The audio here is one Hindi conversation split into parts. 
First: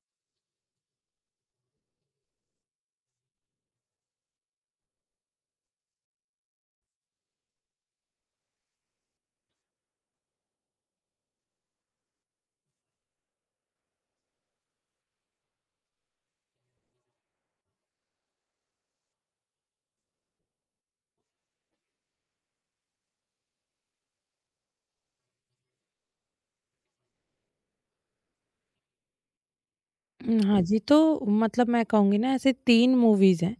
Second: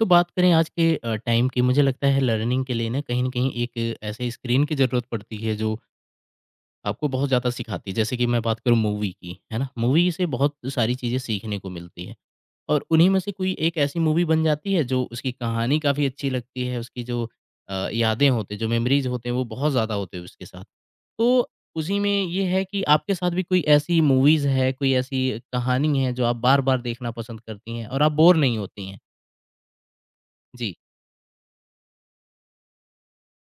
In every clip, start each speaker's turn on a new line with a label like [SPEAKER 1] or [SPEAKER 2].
[SPEAKER 1] तो बात करें आज के टाइम की। मुझे लगता है लर्निंग के लिए ना कहीं न कहीं एक ऐसे स्क्रीन की ज़रूरत पड़ती है जो आपको बहुत ज़्यादा सिखाती है। जैसे कि मैं बात करूँ मूवी की, है ना? मूवी से बहुत सारी चीज़ें सीखने को मिलती हैं और उन्हीं में से कोई एक ऐसी मूवी बन जाती है जो उसकी कहानी काफ़ी अच्छी लगती है, उसकी जो यादें होती हैं, जो मेमोरीज़ होते हैं वो बहुत ज़्यादा होते हैं उसके साथ। तो उसी में ये है कि आपके साथ भी कोई ऐसी मूवीज़ है, कोई ऐसी कहानी है जो आप बार-बार देखना पसंद करती हैं और आप बोर नहीं होती हैं?
[SPEAKER 2] हाँ
[SPEAKER 1] जी।
[SPEAKER 2] जी, तो मतलब मैं कहूँगी ना, ऐसे 3 मूवीज़ हैं,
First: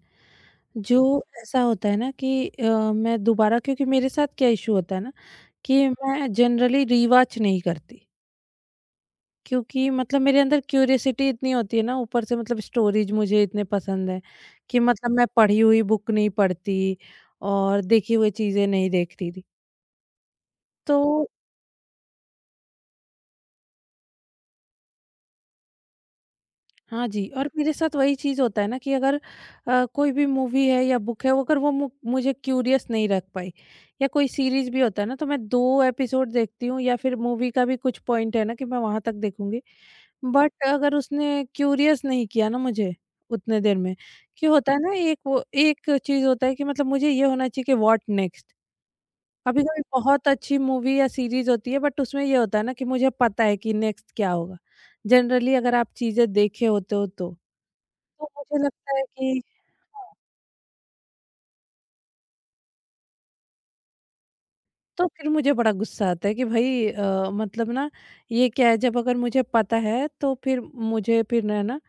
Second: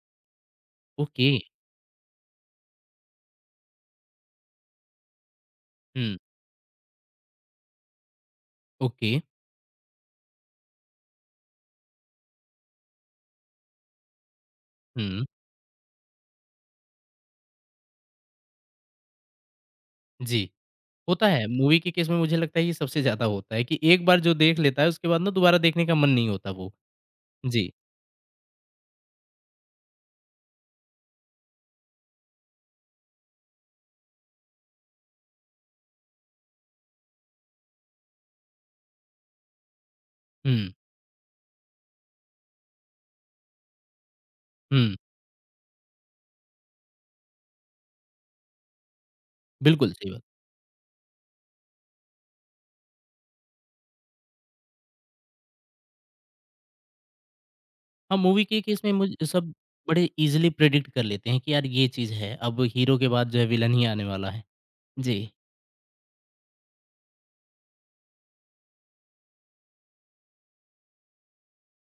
[SPEAKER 2] जो
[SPEAKER 1] ओके।
[SPEAKER 2] ऐसा होता है ना कि मैं दोबारा, क्योंकि मेरे साथ क्या इश्यू होता है ना, कि
[SPEAKER 1] हुँ।
[SPEAKER 2] मैं जनरली रीवॉच नहीं करती।
[SPEAKER 1] ओके।
[SPEAKER 2] क्योंकि मतलब मेरे अंदर क्यूरियोसिटी इतनी होती है ना, ऊपर से मतलब स्टोरीज़ मुझे इतने पसंद हैं कि मतलब
[SPEAKER 1] हुँ।
[SPEAKER 2] मैं पढ़ी हुई बुक नहीं पढ़ती, और देखी हुई चीज़ें नहीं देखती थी।
[SPEAKER 1] जी,
[SPEAKER 2] तो
[SPEAKER 1] होता है। मूवी के केस में मुझे लगता है ये सबसे ज़्यादा होता है कि एक बार जो देख लेता है उसके बाद ना दोबारा देखने का मन नहीं होता वो।
[SPEAKER 2] हाँ जी, और
[SPEAKER 1] जी।
[SPEAKER 2] मेरे साथ वही चीज़ होता है ना, कि अगर कोई भी मूवी है या बुक है, वो अगर वो मु मुझे क्यूरियस नहीं रख पाई, या कोई सीरीज़ भी होता है ना, तो मैं 2 एपिसोड देखती हूँ, या फिर मूवी का भी कुछ पॉइंट है ना, कि मैं वहाँ तक देखूँगी। बट
[SPEAKER 1] हुँ,
[SPEAKER 2] अगर उसने क्यूरियस नहीं किया ना मुझे उतने देर में, कि होता है ना,
[SPEAKER 1] हुँ।
[SPEAKER 2] एक वो एक चीज़ होता है कि मतलब मुझे ये होना चाहिए कि व्हाट नेक्स्ट? कभी-कभी
[SPEAKER 1] बिल्कुल सही बात।
[SPEAKER 2] बहुत अच्छी मूवी या सीरीज़ होती है, बट उसमें ये होता है ना, कि मुझे पता है कि नेक्स्ट क्या होगा। जनरली अगर आप चीज़ें देखे होते हो तो।
[SPEAKER 1] हाँ,
[SPEAKER 2] तो
[SPEAKER 1] मूवी के
[SPEAKER 2] मुझे
[SPEAKER 1] केस में
[SPEAKER 2] लगता है
[SPEAKER 1] मुझ
[SPEAKER 2] कि
[SPEAKER 1] सब बड़े
[SPEAKER 2] हाँ,
[SPEAKER 1] ईज़िली प्रेडिक्ट कर लेते हैं कि यार ये चीज़ है, अब हीरो के बाद जो है विलन ही आने वाला है।
[SPEAKER 2] तो
[SPEAKER 1] जी।
[SPEAKER 2] फिर मुझे बड़ा गुस्सा आता है, कि भाई मतलब ना, ये क्या है? जब अगर मुझे पता है तो फिर मुझे फिर ना ना,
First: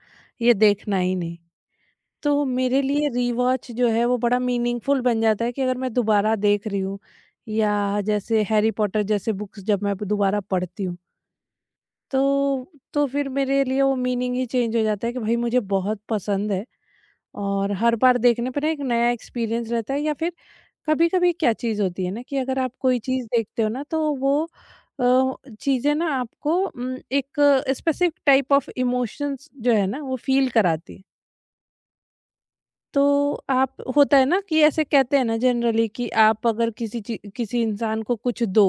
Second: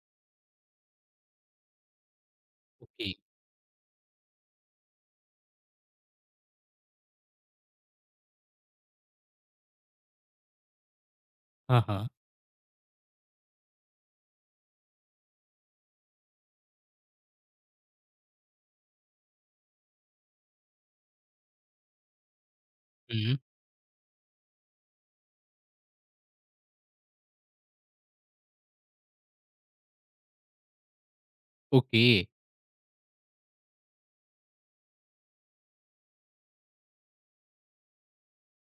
[SPEAKER 2] ये देखना ही नहीं। तो मेरे
[SPEAKER 1] ओके।
[SPEAKER 2] लिए रीवॉच जो है वो बड़ा मीनिंगफुल बन जाता है, कि अगर मैं दोबारा देख रही हूँ, या जैसे हैरी पॉटर जैसे बुक्स जब मैं दोबारा पढ़ती हूँ,
[SPEAKER 1] हाँ, हाँ।
[SPEAKER 2] तो फिर मेरे लिए वो मीनिंग ही चेंज हो जाता है कि भाई मुझे बहुत पसंद है। और हर बार देखने पे ना एक नया एक्सपीरियंस रहता है, या फिर कभी-कभी क्या चीज़ होती है ना, कि अगर आप कोई चीज़
[SPEAKER 1] हुँ।
[SPEAKER 2] देखते हो ना, तो वो अ, चीज़ें ना आपको एक स्पेसिफिक टाइप ऑफ इमोशंस जो है ना, वो फील कराती है।
[SPEAKER 1] ओके।
[SPEAKER 2] तो आप, होता है ना कि ऐसे कहते हैं ना जनरली, कि आप अगर किसी इंसान को कुछ दो,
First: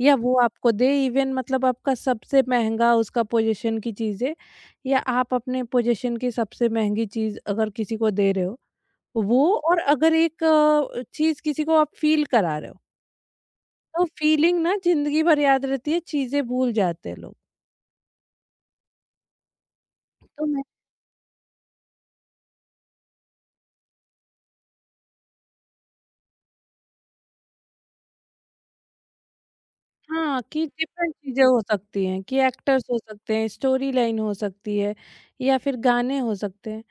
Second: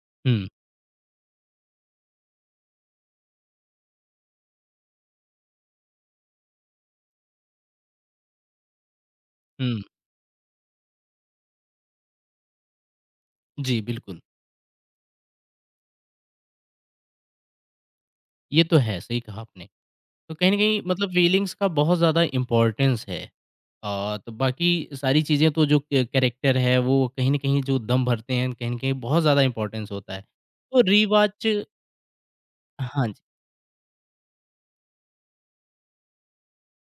[SPEAKER 2] या वो
[SPEAKER 1] हुँ,
[SPEAKER 2] आपको दे, इवन मतलब आपका सबसे महँगा उसका पोज़ीशन की चीज़ है, या आप अपने पोज़ीशन की सबसे महँगी चीज़ अगर किसी को दे रहे हो वो, और
[SPEAKER 1] हुँ।
[SPEAKER 2] अगर एक चीज़ किसी को आप फ़ील करा रहे हो,
[SPEAKER 1] जी,
[SPEAKER 2] तो
[SPEAKER 1] बिल्कुल।
[SPEAKER 2] फ़ीलिंग ना ज़िंदगी भर याद रहती है, चीज़ें भूल जाते हैं लोग।
[SPEAKER 1] ये तो है, सही कहा आपने। तो
[SPEAKER 2] तो
[SPEAKER 1] कहीं न
[SPEAKER 2] मैं,
[SPEAKER 1] कहीं मतलब फीलिंग्स का बहुत ज़्यादा इम्पोर्टेंस है। तो बाकी सारी चीज़ें तो जो क कैरेक्टर है वो कहीं न कहीं जो दम भरते हैं, कहीं न कहीं बहुत ज़्यादा इम्पोर्टेंस होता है।
[SPEAKER 2] हाँ, कि
[SPEAKER 1] तो
[SPEAKER 2] डिफ़रेंट चीज़ें
[SPEAKER 1] रिवॉच।
[SPEAKER 2] हो सकती हैं, कि एक्टर्स हो
[SPEAKER 1] हाँ जी।
[SPEAKER 2] सकते हैं, स्टोरी लाइन हो सकती है, या फिर गाने हो सकते हैं।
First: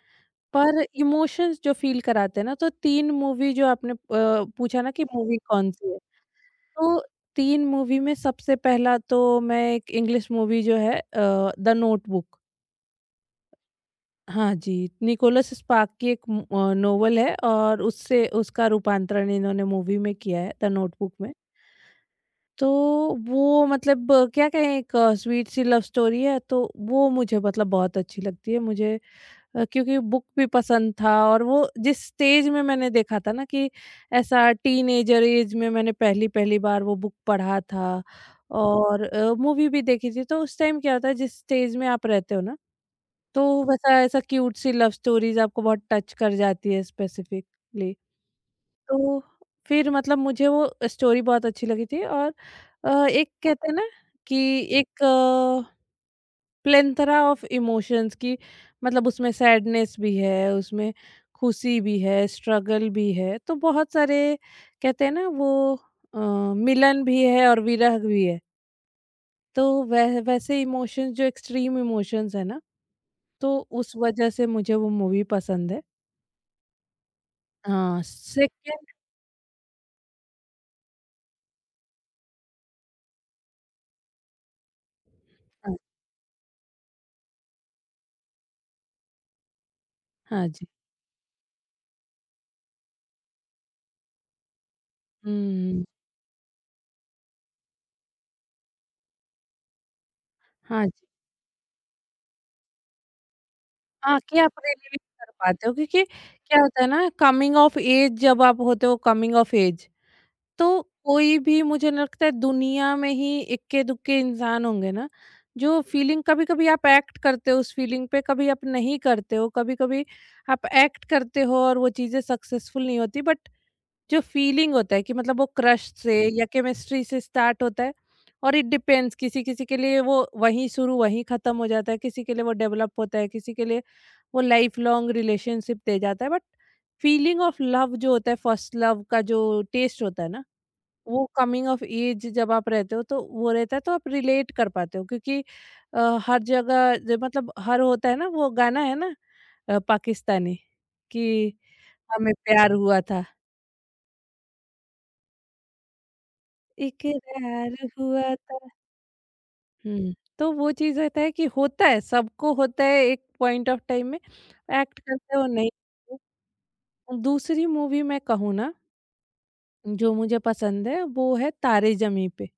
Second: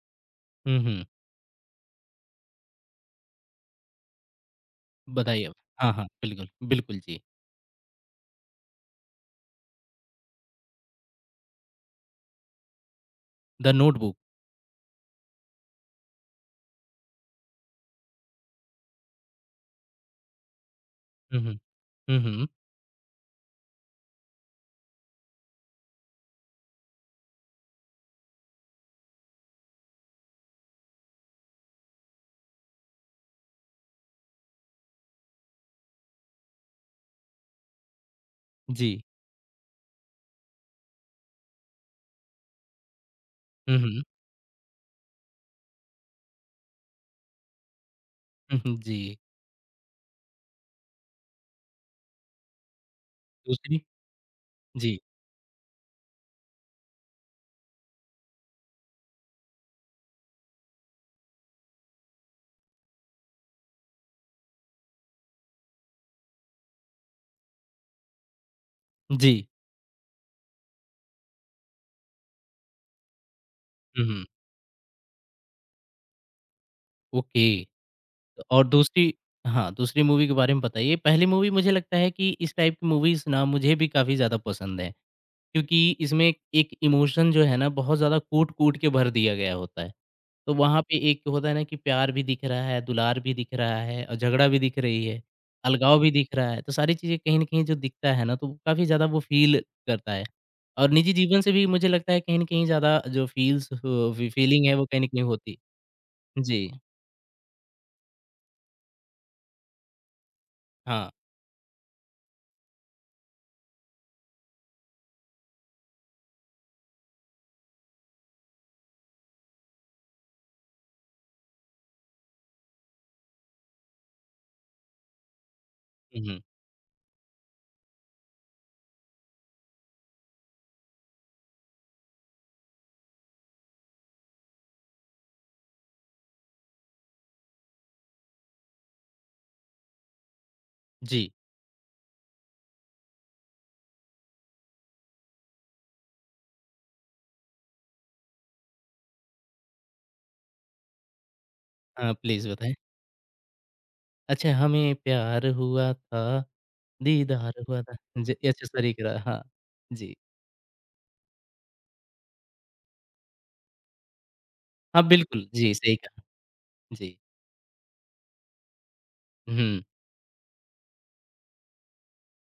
[SPEAKER 1] हुँ,
[SPEAKER 2] पर
[SPEAKER 1] हुँ।
[SPEAKER 2] इमोशंस जो फ़ील कराते हैं ना, तो 3 मूवी जो आपने पूछा ना कि मूवी
[SPEAKER 1] बताइए आप।
[SPEAKER 2] कौन-सी
[SPEAKER 1] हाँ,
[SPEAKER 2] है,
[SPEAKER 1] हाँ। बिल्कुल, बिल्कुल
[SPEAKER 2] तो
[SPEAKER 1] जी।
[SPEAKER 2] 3 मूवी में सबसे पहला तो मैं एक इंग्लिश मूवी जो है, द नोटबुक।
[SPEAKER 1] The notebook.
[SPEAKER 2] हाँ जी, निकोलस स्पार्क की एक नोवेल है, और उससे उसका रूपांतरण इन्होंने मूवी में किया है, द नोटबुक में।
[SPEAKER 1] हुँ, हुँ। हुँ, हुँ।
[SPEAKER 2] तो वो मतलब क्या कहें, एक स्वीट सी लव स्टोरी है, तो वो मुझे मतलब बहुत अच्छी लगती है। मुझे क्योंकि बुक भी पसंद था, और वो जिस स्टेज में मैंने देखा था ना, कि ऐसा टीनेजर ऐज में मैंने पहली-पहली बार वो बुक पढ़ा था,
[SPEAKER 1] जी।
[SPEAKER 2] और मूवी भी देखी थी, तो उस टाइम क्या होता है, जिस स्टेज में आप रहते हो ना, तो
[SPEAKER 1] हुँ,
[SPEAKER 2] वैसा
[SPEAKER 1] हुँ।
[SPEAKER 2] ऐसा क्यूट सी लव स्टोरीज़ आपको बहुत टच कर जाती है स्पेसिफिकली।
[SPEAKER 1] हुँ, हुँ। जी।
[SPEAKER 2] तो फिर मतलब मुझे वो स्टोरी बहुत अच्छी लगी थी, और एक कहते हैं
[SPEAKER 1] दूसरी?
[SPEAKER 2] ना कि
[SPEAKER 1] जी।
[SPEAKER 2] एक प्लेथरा ऑफ इमोशंस की, मतलब उसमें सैडनेस भी है, उसमें खुशी भी है, स्ट्रगल भी है, तो बहुत सारे, कहते हैं ना वो अ, मिलन भी है और विरह भी है।
[SPEAKER 1] जी।
[SPEAKER 2] तो वह, वैसे इमोशंस जो एक्सट्रीम इमोशंस है ना, तो उस
[SPEAKER 1] हुँ, हुँ।
[SPEAKER 2] वजह से मुझे वो मूवी पसंद है।
[SPEAKER 1] ओके।
[SPEAKER 2] हाँ,
[SPEAKER 1] तो और
[SPEAKER 2] सेकंड।
[SPEAKER 1] दूसरी हाँ, दूसरी मूवी के बारे में बताइए। पहली मूवी मुझे लगता है कि इस टाइप की मूवीज़ ना मुझे भी काफ़ी ज़्यादा पसंद है।
[SPEAKER 2] हाँ,
[SPEAKER 1] क्योंकि इसमें एक इमोशन जो है ना बहुत ज़्यादा कूट-कूट के भर दिया गया होता है।
[SPEAKER 2] हाँ
[SPEAKER 1] तो
[SPEAKER 2] जी।
[SPEAKER 1] वहाँ पे एक होता है ना कि प्यार भी दिख रहा है, दुलार भी दिख रहा है और झगड़ा भी दिख रही है,
[SPEAKER 2] हुँ,
[SPEAKER 1] अलगाव भी दिख रहा है। तो सारी चीज़ें कहीं न कहीं जो दिखता है ना तो काफ़ी ज़्यादा वो फ़ील करता है।
[SPEAKER 2] हाँ
[SPEAKER 1] और
[SPEAKER 2] जी।
[SPEAKER 1] निजी जीवन से भी मुझे लगता है कहीं न कहीं ज़्यादा जो फ़ील्स
[SPEAKER 2] हाँ, कि आप
[SPEAKER 1] फ़ीलिंग है वो
[SPEAKER 2] रिलेट
[SPEAKER 1] कहीं न कहीं
[SPEAKER 2] कर
[SPEAKER 1] होती।
[SPEAKER 2] पाते हो, क्योंकि क्या
[SPEAKER 1] जी,
[SPEAKER 2] होता है ना, कमिंग ऑफ एज जब आप होते हो, कमिंग ऑफ एज, तो
[SPEAKER 1] हाँ।
[SPEAKER 2] कोई भी, मुझे नहीं लगता है दुनिया में ही इक्के-दुक्के इंसान होंगे ना, जो फीलिंग कभी-कभी आप एक्ट करते हो उस फीलिंग पे, कभी आप नहीं करते हो, कभी-कभी आप एक्ट करते हो, और वो चीज़ें सक्सेसफुल नहीं होती, बट जो फीलिंग होता है कि मतलब वो क्रश से,
[SPEAKER 1] हुँ,
[SPEAKER 2] जी।
[SPEAKER 1] हुँ।
[SPEAKER 2] या केमिस्ट्री से स्टार्ट होता है, और इट डिपेंड्स, किसी किसी के लिए वो वहीं शुरू वहीं ख़त्म हो जाता है, किसी के लिए वो डेवलप होता है, किसी के लिए वो लाइफ लॉन्ग रिलेशनशिप दे जाता है, बट फीलिंग ऑफ लव जो होता है फर्स्ट लव का, जो टेस्ट होता है ना, वो
[SPEAKER 1] जी।
[SPEAKER 2] कमिंग ऑफ एज जब आप रहते हो तो वो रहता है, तो आप रिलेट कर पाते हो, क्योंकि हर जगह ज मतलब हर, होता है ना वो गाना है ना, पाकिस्तानी, कि
[SPEAKER 1] हाँ,
[SPEAKER 2] हमें
[SPEAKER 1] प्लीज़
[SPEAKER 2] प्यार
[SPEAKER 1] बताएँ।
[SPEAKER 2] हुआ था।
[SPEAKER 1] अच्छा हमें प्यार हुआ था, दीदार
[SPEAKER 2] इकरार
[SPEAKER 1] हुआ था। जी,
[SPEAKER 2] हुआ था।
[SPEAKER 1] अच्छा सॉरी करा हाँ।
[SPEAKER 2] हुँ,
[SPEAKER 1] जी।
[SPEAKER 2] तो वो चीज़ रहता है कि होता है, सबको होता है एक पॉइंट ऑफ टाइम में, एक्ट
[SPEAKER 1] हाँ,
[SPEAKER 2] करते हो,
[SPEAKER 1] बिल्कुल।
[SPEAKER 2] नहीं
[SPEAKER 1] जी, सही
[SPEAKER 2] करते।
[SPEAKER 1] कहा। जी।
[SPEAKER 2] दूसरी मूवी मैं कहूँ ना,
[SPEAKER 1] हुँ,
[SPEAKER 2] जो मुझे पसंद है वो है तारे ज़मीं पे।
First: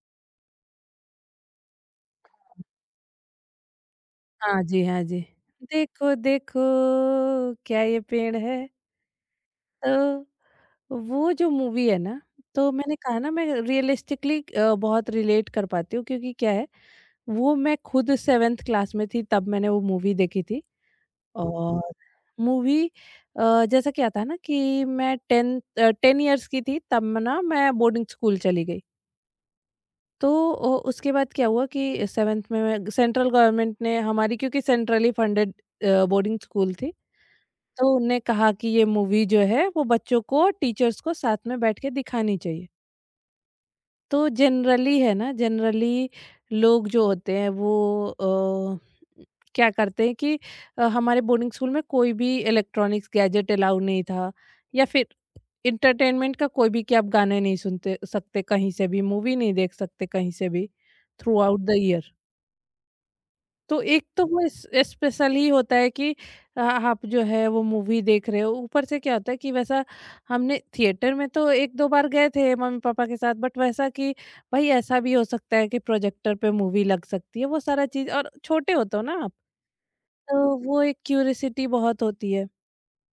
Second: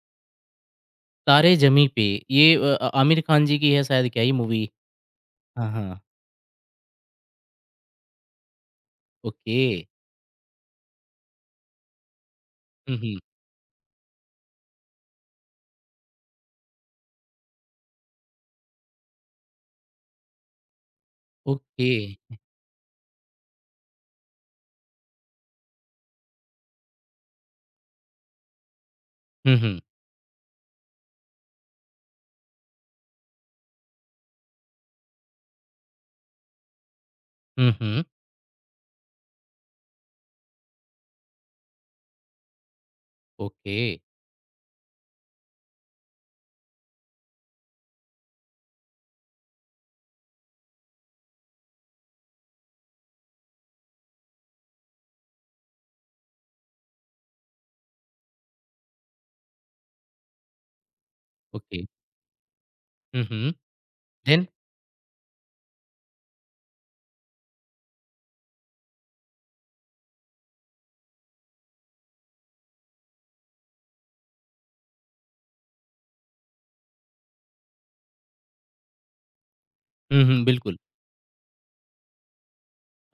[SPEAKER 1] तारे ज़मीं पे। ये आमिर खान जी की है शायद क्या ये
[SPEAKER 2] हाँ
[SPEAKER 1] मूवी?
[SPEAKER 2] जी, हाँ जी।
[SPEAKER 1] हाँ, हाँ।
[SPEAKER 2] देखो देखो, क्या ये पेड़ है।
[SPEAKER 1] ओके।
[SPEAKER 2] तो वो जो मूवी है ना, तो
[SPEAKER 1] हुँ,
[SPEAKER 2] मैंने
[SPEAKER 1] हुँ।
[SPEAKER 2] कहा ना, मैं रियलिस्टिकली बहुत रिलेट कर पाती हूँ, क्योंकि क्या है, वो मैं खुद 7th क्लास में थी, तब मैंने वो मूवी देखी थी। और
[SPEAKER 1] ओके।
[SPEAKER 2] मूवी जैसा क्या था ना, कि मैं 10 10 इयर्स की थी, तब मैं बोर्डिंग स्कूल चली गई।
[SPEAKER 1] हुँ, हुँ।
[SPEAKER 2] तो उसके बाद क्या हुआ कि 7th में, मैं, सेंट्रल गवर्नमेंट ने हमारी, क्योंकि सेंट्रली फंडेड बोर्डिंग स्कूल थी,
[SPEAKER 1] हुँ,
[SPEAKER 2] तो
[SPEAKER 1] हुँ।
[SPEAKER 2] उनने कहा कि ये मूवी जो है वो बच्चों को और टीचर्स को साथ में बैठ के दिखानी चाहिए।
[SPEAKER 1] ओके,
[SPEAKER 2] तो जनरली है ना, जनरली लोग जो होते हैं वो अ, क्या करते हैं कि हमारे बोर्डिंग स्कूल में कोई भी इलेक्ट्रॉनिक्स गैजेट अलाउ नहीं था, या फिर इंटरटेनमेंट का कोई भी, कि आप गाने नहीं सुनते सकते कहीं से भी, मूवी नहीं देख सकते कहीं से भी, throughout the
[SPEAKER 1] okay.
[SPEAKER 2] Year.
[SPEAKER 1] हुँ, हुँ।
[SPEAKER 2] तो एक तो वो
[SPEAKER 1] देन?
[SPEAKER 2] इस स्पेशल ही होता है, कि आ- आप जो है वो मूवी देख रहे हो, ऊपर से क्या होता है, कि वैसा, हमने थिएटर में तो एक दो बार गए थे मम्मी पापा के साथ, बट वैसा कि भाई ऐसा भी हो सकता है कि प्रोजेक्टर पे मूवी लग सकती है, वो सारा चीज, और छोटे होते हो ना आप,
[SPEAKER 1] हुँ, हुँ,
[SPEAKER 2] तो
[SPEAKER 1] बिल्कुल।
[SPEAKER 2] वो एक क्यूरियसिटी बहुत होती है।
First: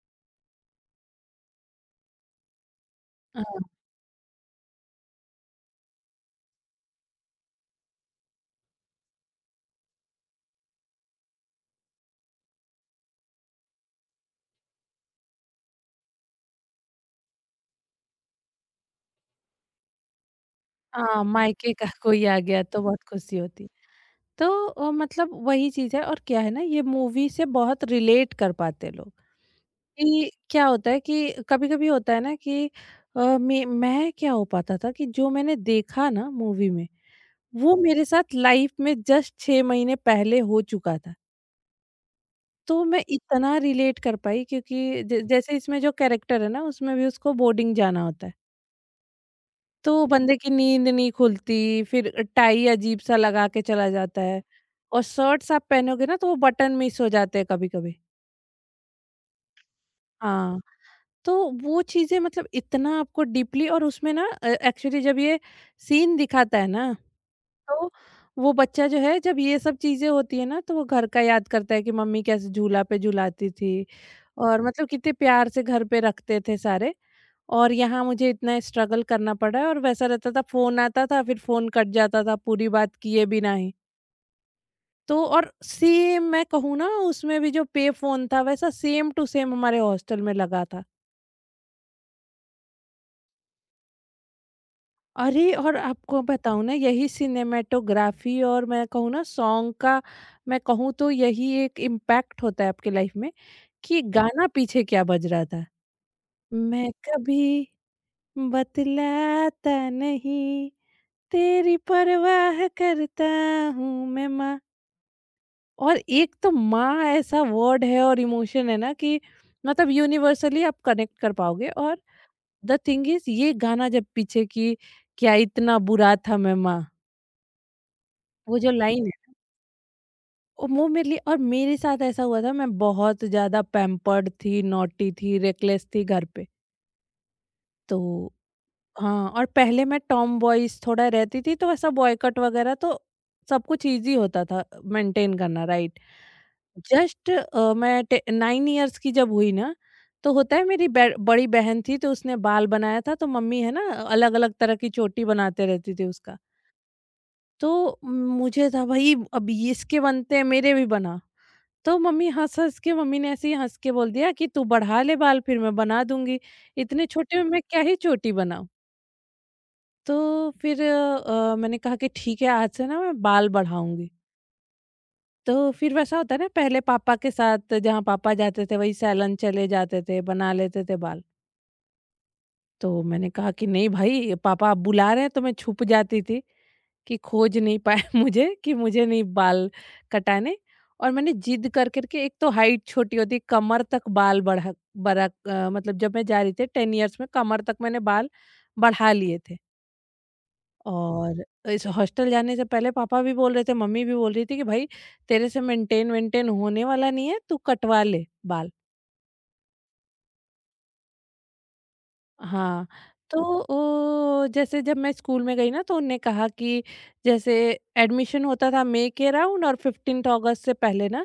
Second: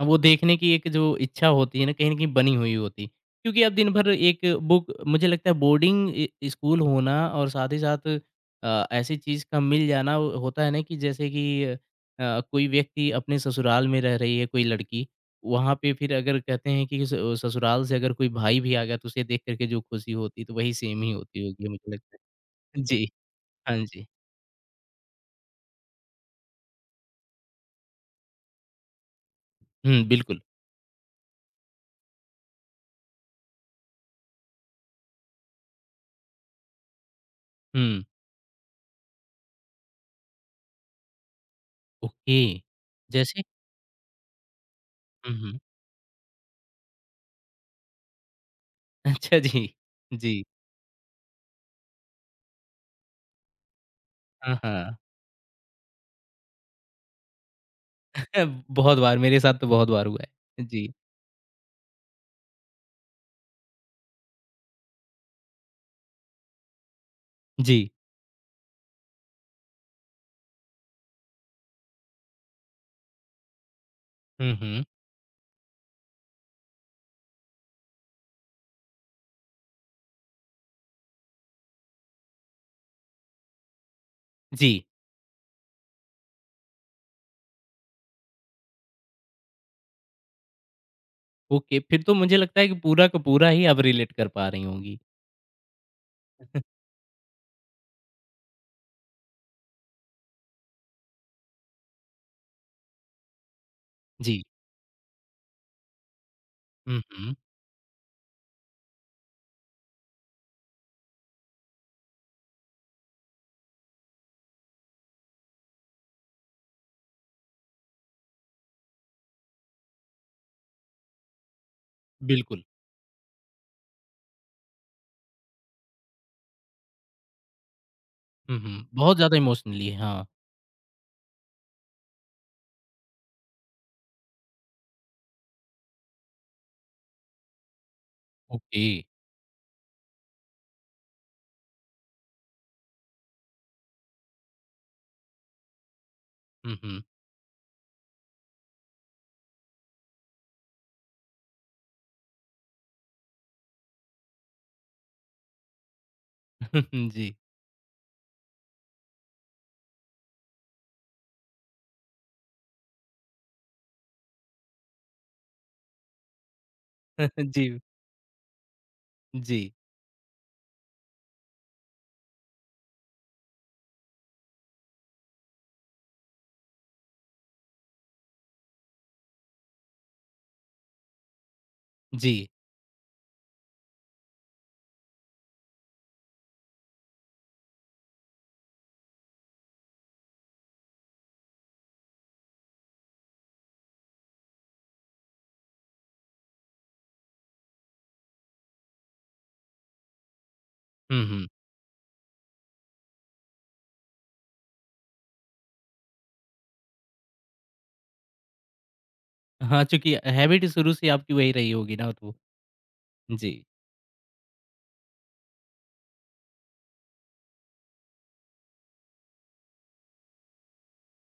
[SPEAKER 1] वो देखने की एक जो इच्छा होती है ना कहीं न कहीं बनी हुई होती है। क्योंकि
[SPEAKER 2] हाँ।
[SPEAKER 1] आप दिन भर एक बुक मुझे लगता है बोर्डिंग इ स्कूल होना और साथ ही साथ ऐसी चीज़ का मिल जाना होता है ना कि जैसे कि कोई व्यक्ति अपने ससुराल में रह रही है कोई लड़की, वहाँ पे फिर अगर कहते हैं कि स ससुराल से अगर कोई भाई भी आ गया तो उसे देख कर के जो खुशी होती है तो वही सेम ही
[SPEAKER 2] हाँ,
[SPEAKER 1] होती होगी
[SPEAKER 2] मायके का
[SPEAKER 1] मुझे लगता
[SPEAKER 2] कोई आ गया
[SPEAKER 1] है।
[SPEAKER 2] तो बहुत
[SPEAKER 1] जी,
[SPEAKER 2] खुशी होती है।
[SPEAKER 1] हाँ जी।
[SPEAKER 2] तो मतलब वही चीज है, और क्या है ना, ये मूवी से बहुत रिलेट कर पाते लोग,
[SPEAKER 1] हुँ,
[SPEAKER 2] कि
[SPEAKER 1] बिल्कुल।
[SPEAKER 2] क्या होता है कि कभी-कभी होता है ना कि मैं क्या हो पाता था, कि जो मैंने देखा ना मूवी में, वो
[SPEAKER 1] हुँ,
[SPEAKER 2] मेरे साथ लाइफ में जस्ट 6 महीने पहले हो चुका था।
[SPEAKER 1] ओके।
[SPEAKER 2] तो मैं
[SPEAKER 1] जैसे।
[SPEAKER 2] इतना रिलेट कर पाई, क्योंकि ज
[SPEAKER 1] हुँ,
[SPEAKER 2] जैसे
[SPEAKER 1] हुँ।
[SPEAKER 2] इसमें जो कैरेक्टर है ना, उसमें भी उसको बोर्डिंग जाना होता है।
[SPEAKER 1] अच्छा जी।
[SPEAKER 2] तो बंदे
[SPEAKER 1] जी।
[SPEAKER 2] की नींद नहीं खुलती, फिर टाई अजीब-सा लगा के चला जाता है,
[SPEAKER 1] हाँ, हाँ।
[SPEAKER 2] और शर्ट्स आप पहनोगे ना, तो वो बटन मिस हो जाते हैं कभी-कभी।
[SPEAKER 1] अ, बहुत बार, मेरे साथ तो बहुत बार हुआ
[SPEAKER 2] हाँ।
[SPEAKER 1] है। जी,
[SPEAKER 2] तो वो चीज़ें, मतलब इतना आपको डीपली, और उसमें ना एक्चुअली जब ये सीन दिखाता है ना,
[SPEAKER 1] जी।
[SPEAKER 2] तो वो बच्चा जो है, जब ये सब चीज़ें होती है ना, तो वो घर का याद करता है कि मम्मी कैसे झूला पे झूलाती थी,
[SPEAKER 1] हुँ,
[SPEAKER 2] और
[SPEAKER 1] हुँ।
[SPEAKER 2] मतलब कितने प्यार से घर पे रखते थे सारे, और यहाँ मुझे इतना स्ट्रगल करना पड़ा है, और वैसा रहता था, फोन आता था, फिर फोन कट जाता था पूरी बात किए बिना ही।
[SPEAKER 1] जी,
[SPEAKER 2] तो और सेम मैं कहूँ ना, उसमें भी जो पे फोन था वैसा सेम टू सेम हमारे हॉस्टल में लगा था।
[SPEAKER 1] ओके, फिर तो मुझे लगता है कि पूरा का पूरा ही आप रिलेट कर पा रही होंगी।
[SPEAKER 2] अरे! और आपको बताऊँ ना, यही सिनेमैटोग्राफ़ी और मैं कहूँ ना सॉन्ग का, मैं कहूँ तो यही एक इम्पैक्ट होता है आपकी लाइफ़ में कि
[SPEAKER 1] जी।
[SPEAKER 2] गाना पीछे क्या बज रहा था। मैं
[SPEAKER 1] हुँ, हुँ,
[SPEAKER 2] कभी बतलाता नहीं, तेरी परवाह करता हूँ मैं माँ। और एक तो माँ ऐसा वर्ड है और इमोशन है ना, कि मतलब यूनिवर्सली आप कनेक्ट कर पाओगे। और
[SPEAKER 1] बिल्कुल।
[SPEAKER 2] द थिंग इज़, ये गाना जब पीछे कि क्या इतना बुरा था मैं माँ।
[SPEAKER 1] हुँ,
[SPEAKER 2] वो जो
[SPEAKER 1] हुँ,
[SPEAKER 2] लाइन
[SPEAKER 1] बहुत
[SPEAKER 2] है,
[SPEAKER 1] ज़्यादा इमोशनली हाँ,
[SPEAKER 2] वो मेरे लिए, और मेरे साथ ऐसा हुआ था। मैं बहुत ज़्यादा पैम्पर्ड थी, नॉटी थी, रेकलेस थी घर पे। तो
[SPEAKER 1] ओके।
[SPEAKER 2] हाँ, और पहले मैं टॉमबॉयज़ थोड़ा रहती थी, तो ऐसा बॉयकॉट वगैरह, तो सब कुछ ईज़ी होता था मेंटेन करना, राइट।
[SPEAKER 1] हुँ, हुँ।
[SPEAKER 2] जस्ट मैं टे 9 इयर्स की जब हुई ना, तो होता है मेरी बै बड़ी बहन थी, तो उसने बाल बनाया था, तो मम्मी है ना अलग-अलग तरह की चोटी बनाते रहती थी उसका।
[SPEAKER 1] जी।
[SPEAKER 2] तो मुझे था, भाई अब ये इसके बनते हैं, मेरे भी बना। तो मम्मी हँस-हँस के मम्मी ने ऐसे ही हँस के बोल दिया कि तू बढ़ा ले बाल, फिर मैं बना दूँगी, इतने छोटे में मैं
[SPEAKER 1] जी,
[SPEAKER 2] क्या ही चोटी बनाऊँ।
[SPEAKER 1] जी,
[SPEAKER 2] तो फिर मैंने कहा कि ठीक है, आज से ना मैं बाल बढ़ाऊँगी। तो फिर वैसा होता है ना, पहले पापा के साथ जहाँ पापा जाते थे वहीं सैलून चले जाते थे, बना लेते थे बाल।
[SPEAKER 1] जी।
[SPEAKER 2] तो मैंने कहा कि नहीं भाई, पापा आप बुला रहे हैं, तो मैं छुप जाती थी कि खोज नहीं पाए मुझे, कि मुझे नहीं बाल कटाने। और मैंने जिद कर करके, एक तो हाइट छोटी होती, कमर तक बाल बढ़ा, मतलब जब मैं जा रही थी 10 इयर्स में, कमर तक मैंने बाल बढ़ा लिए थे।
[SPEAKER 1] हुँ,
[SPEAKER 2] और
[SPEAKER 1] हुँ।
[SPEAKER 2] इस हॉस्टल जाने से पहले पापा भी बोल रहे थे, मम्मी भी बोल रही थी कि भाई तेरे से मेंटेन वेंटेन होने वाला नहीं है, तू कटवा ले बाल।
[SPEAKER 1] हाँ, चूँकि हैबिट शुरू से आपकी वही रही होगी ना तो।
[SPEAKER 2] हाँ, तो
[SPEAKER 1] जी,
[SPEAKER 2] जैसे जब मैं स्कूल में गई ना, तो उनने कहा कि जैसे एडमिशन होता था मई के अराउंड, और 15th अगस्त से पहले ना,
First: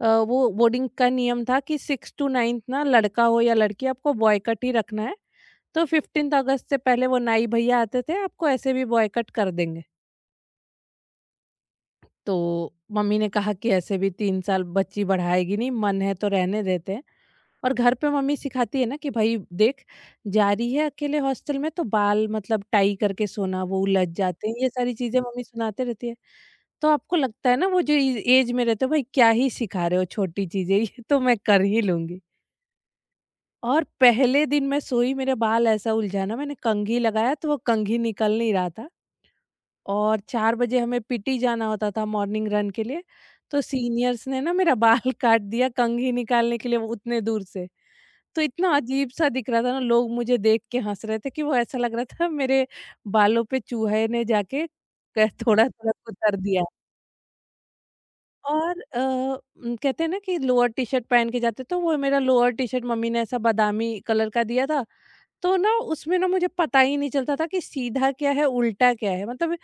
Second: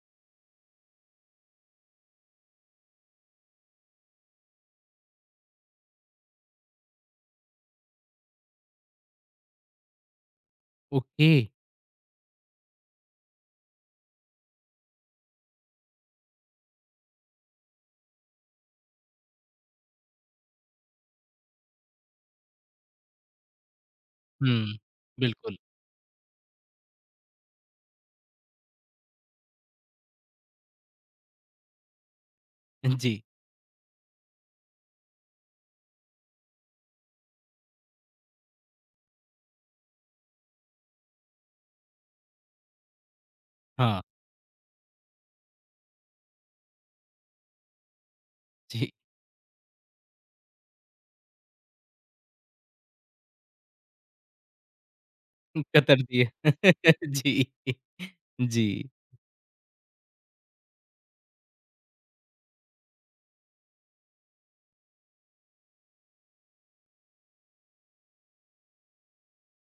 [SPEAKER 2] वो बोर्डिंग का नियम था कि 6 टू 9th ना, लड़का हो या लड़की, आपको बॉयकट ही रखना है। तो 15th अगस्त से पहले वो नाई भैया आते थे, आपको ऐसे भी बॉयकट कर देंगे।
[SPEAKER 1] ओके।
[SPEAKER 2] तो मम्मी ने कहा कि ऐसे भी तीन साल बच्ची बढ़ाएगी नहीं, मन है तो रहने देते हैं। और घर पे मम्मी सिखाती है ना कि भाई देख, जा रही है अकेले हॉस्टल में, तो बाल मतलब टाई करके सोना, वो उलझ जाते हैं, ये
[SPEAKER 1] हुँ,
[SPEAKER 2] सारी चीजें मम्मी
[SPEAKER 1] बिल्कुल।
[SPEAKER 2] सुनाते रहती है। तो आपको लगता है ना, वो जो एज में रहते हो, भाई क्या ही सिखा रहे हो, छोटी चीजें ये तो मैं कर ही लूंगी।
[SPEAKER 1] जी,
[SPEAKER 2] और पहले दिन मैं सोई, मेरे बाल ऐसा उलझा ना, मैंने कंघी लगाया तो वो कंघी निकल नहीं रहा था। और 4 बजे हमें पीटी जाना होता था मॉर्निंग रन के लिए, तो
[SPEAKER 1] हाँ,
[SPEAKER 2] सीनियर्स ने ना मेरा बाल काट दिया कंघी निकालने के लिए, वो उतने दूर से। तो इतना
[SPEAKER 1] जी,
[SPEAKER 2] अजीब-सा दिख रहा था ना, लोग मुझे देख के हँस रहे थे, कि वो ऐसा लग रहा था मेरे बालों पे चूहे ने जाके क थोड़ा-थोड़ा
[SPEAKER 1] कतर दिए।
[SPEAKER 2] कुतर दिया है।
[SPEAKER 1] जी,
[SPEAKER 2] और
[SPEAKER 1] जी।
[SPEAKER 2] कहते हैं ना कि लोअर टी-शर्ट पहन के जाते, तो वो मेरा लोअर टी-शर्ट मम्मी ने ऐसा बादामी कलर का दिया था, तो ना उसमें ना मुझे पता ही नहीं चलता था कि सीधा क्या है उल्टा क्या है, मतलब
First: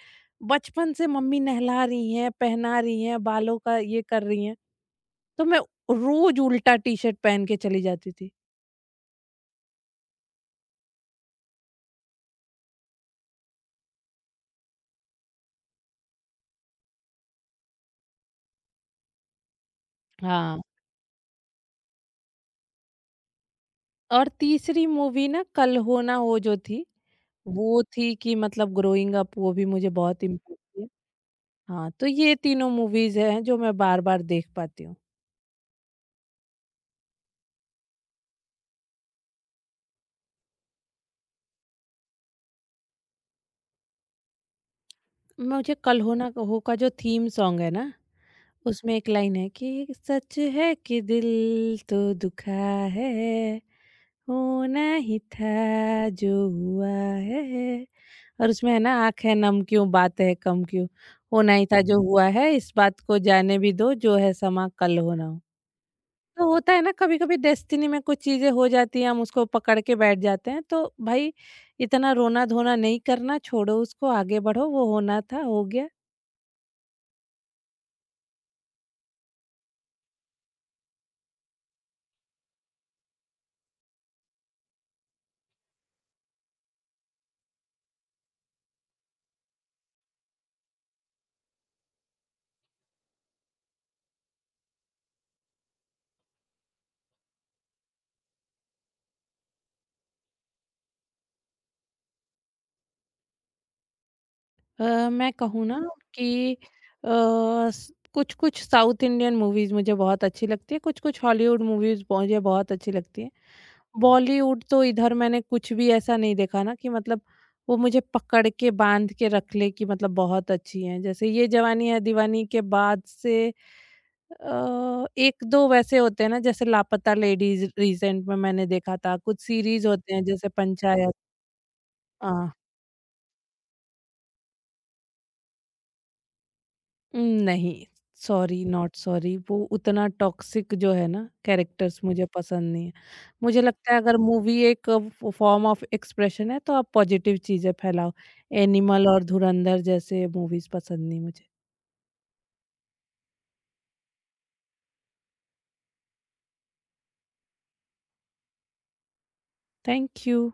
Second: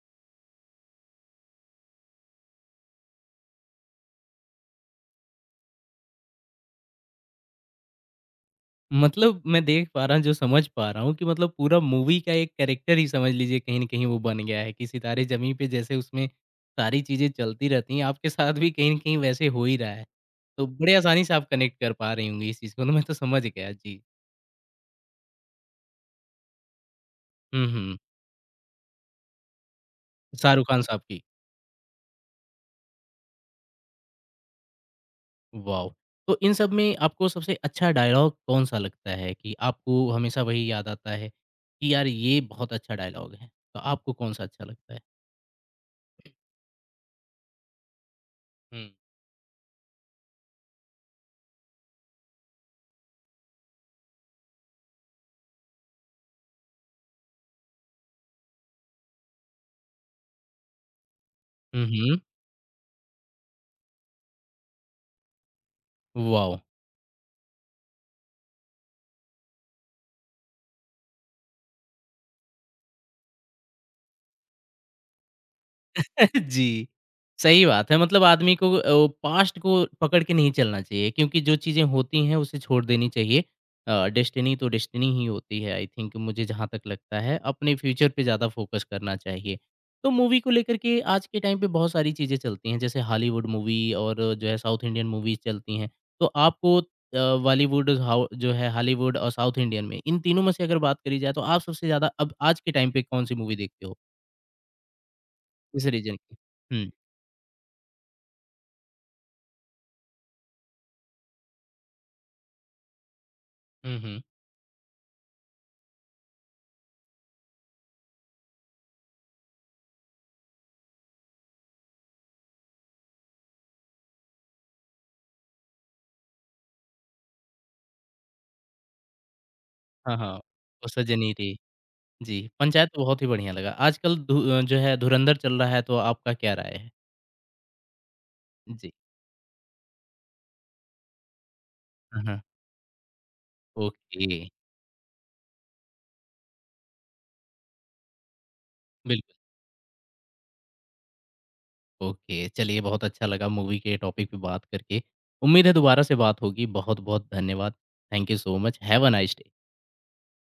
[SPEAKER 2] बचपन से मम्मी नहला रही हैं, पहना रही हैं, बालों का ये कर रही हैं, तो मैं रोज उल्टा टी शर्ट पहन के चली जाती थी।
[SPEAKER 1] मतलब मैं देख पा रहा हूँ, जो समझ पा रहा हूँ कि मतलब पूरा मूवी का एक कैरेक्टर ही समझ लीजिए कहीं न कहीं वो बन गया है कि सितारे ज़मीं पे जैसे उसमें सारी चीज़ें चलती रहती हैं, आपके साथ भी कहीं न कहीं वैसे हो ही रहा है।
[SPEAKER 2] हाँ,
[SPEAKER 1] तो बड़े आसानी से आप कनेक्ट कर पा रही होंगी इस चीज़ को, तो मैं तो समझ गया जी।
[SPEAKER 2] और तीसरी मूवी ना, कल हो ना हो जो थी,
[SPEAKER 1] हुँ,
[SPEAKER 2] वो
[SPEAKER 1] हुँ।
[SPEAKER 2] थी कि मतलब ग्रोइंग अप, वो भी मुझे बहुत इम्पैक्ट
[SPEAKER 1] शाहरुख खान
[SPEAKER 2] किया।
[SPEAKER 1] साहब की,
[SPEAKER 2] हाँ, तो ये तीनों मूवीज हैं जो मैं बार बार देख पाती हूँ।
[SPEAKER 1] वॉव! तो इन सब में आपको सबसे अच्छा डायलॉग कौन-सा लगता है कि आपको हमेशा वही याद आता है कि यार ये बहुत अच्छा डायलॉग है? तो आपको कौन-सा अच्छा लगता है?
[SPEAKER 2] मुझे कल हो ना हो का जो थीम सॉन्ग है ना,
[SPEAKER 1] हुँ।
[SPEAKER 2] उसमें एक लाइन है कि सच है कि दिल तो दुखा है, होना ही था जो हुआ है। और उसमें है ना, आंख है नम क्यों, बात है कम क्यों, होना ही था
[SPEAKER 1] हुँ,
[SPEAKER 2] जो
[SPEAKER 1] हुँ।
[SPEAKER 2] हुआ है, इस बात को जाने भी दो, जो है समा कल होना हो ना हो। तो
[SPEAKER 1] वॉव!
[SPEAKER 2] होता है ना, कभी कभी डेस्टिनी में कुछ चीजें हो जाती हैं, हम उसको पकड़ के बैठ जाते हैं, तो भाई इतना रोना धोना नहीं करना, छोड़ो उसको, आगे बढ़ो, वो होना था हो गया।
[SPEAKER 1] जी, सही बात है मतलब आदमी को पास्ट को पकड़ के नहीं चलना चाहिए क्योंकि जो चीज़ें होती हैं उसे छोड़ देनी चाहिए। डेस्टिनी तो डेस्टिनी ही होती है आई थिंक, मुझे जहाँ तक लगता है, अपने फ्यूचर पे ज़्यादा फोकस करना चाहिए। तो मूवी को लेकर के आज के टाइम पे बहुत सारी चीज़ें चलती हैं जैसे हॉलीवुड मूवी और जो है साउथ इंडियन मूवीज़ चलती हैं। तो आपको बॉलीवुड हाउ जो है हॉलीवुड और साउथ इंडियन में इन तीनों में से अगर बात करी जाए तो आप सबसे ज़्यादा अब आज के टाइम पे कौन-सी मूवी देखते हो?
[SPEAKER 2] मैं कहूँ ना
[SPEAKER 1] किस रीज़न की?
[SPEAKER 2] कि
[SPEAKER 1] हुँ।
[SPEAKER 2] कुछ कुछ साउथ इंडियन मूवीज मुझे बहुत अच्छी लगती है, कुछ कुछ हॉलीवुड मूवीज मुझे बहुत अच्छी लगती है।
[SPEAKER 1] हुँ, हुँ।
[SPEAKER 2] बॉलीवुड तो इधर मैंने कुछ भी ऐसा नहीं देखा ना कि मतलब वो मुझे पकड़ के बांध के रख ले कि मतलब बहुत अच्छी है, जैसे ये जवानी है दीवानी के बाद से। एक दो वैसे होते हैं ना, जैसे लापता लेडीज रिसेंट में मैंने देखा था, कुछ सीरीज होते
[SPEAKER 1] हाँ,
[SPEAKER 2] हैं
[SPEAKER 1] हाँ।
[SPEAKER 2] जैसे
[SPEAKER 1] और
[SPEAKER 2] पंचायत।
[SPEAKER 1] सजनीरी। जी,
[SPEAKER 2] हाँ।
[SPEAKER 1] पंचायत तो बहुत ही बढ़िया लगा। आजकल जो है धुरंधर चल रहा है तो आपका क्या राय है?
[SPEAKER 2] नहीं, सॉरी
[SPEAKER 1] जी।
[SPEAKER 2] नॉट सॉरी, वो उतना टॉक्सिक जो है ना कैरेक्टर्स
[SPEAKER 1] हाँ,
[SPEAKER 2] मुझे
[SPEAKER 1] हाँ।
[SPEAKER 2] पसंद नहीं है। मुझे लगता है अगर
[SPEAKER 1] ओके,
[SPEAKER 2] मूवी एक फॉर्म ऑफ एक्सप्रेशन है, तो आप पॉजिटिव चीज़ें फैलाओ। एनिमल और
[SPEAKER 1] बिल्कुल।
[SPEAKER 2] धुरंधर जैसे मूवीज़ पसंद नहीं मुझे।
[SPEAKER 1] ओके, चलिए बहुत अच्छा लगा मूवी के टॉपिक पे बात करके। उम्मीद है दोबारा से बात होगी। बहुत-बहुत धन्यवाद। Thank you so much. Have a nice day.
[SPEAKER 2] Thank you.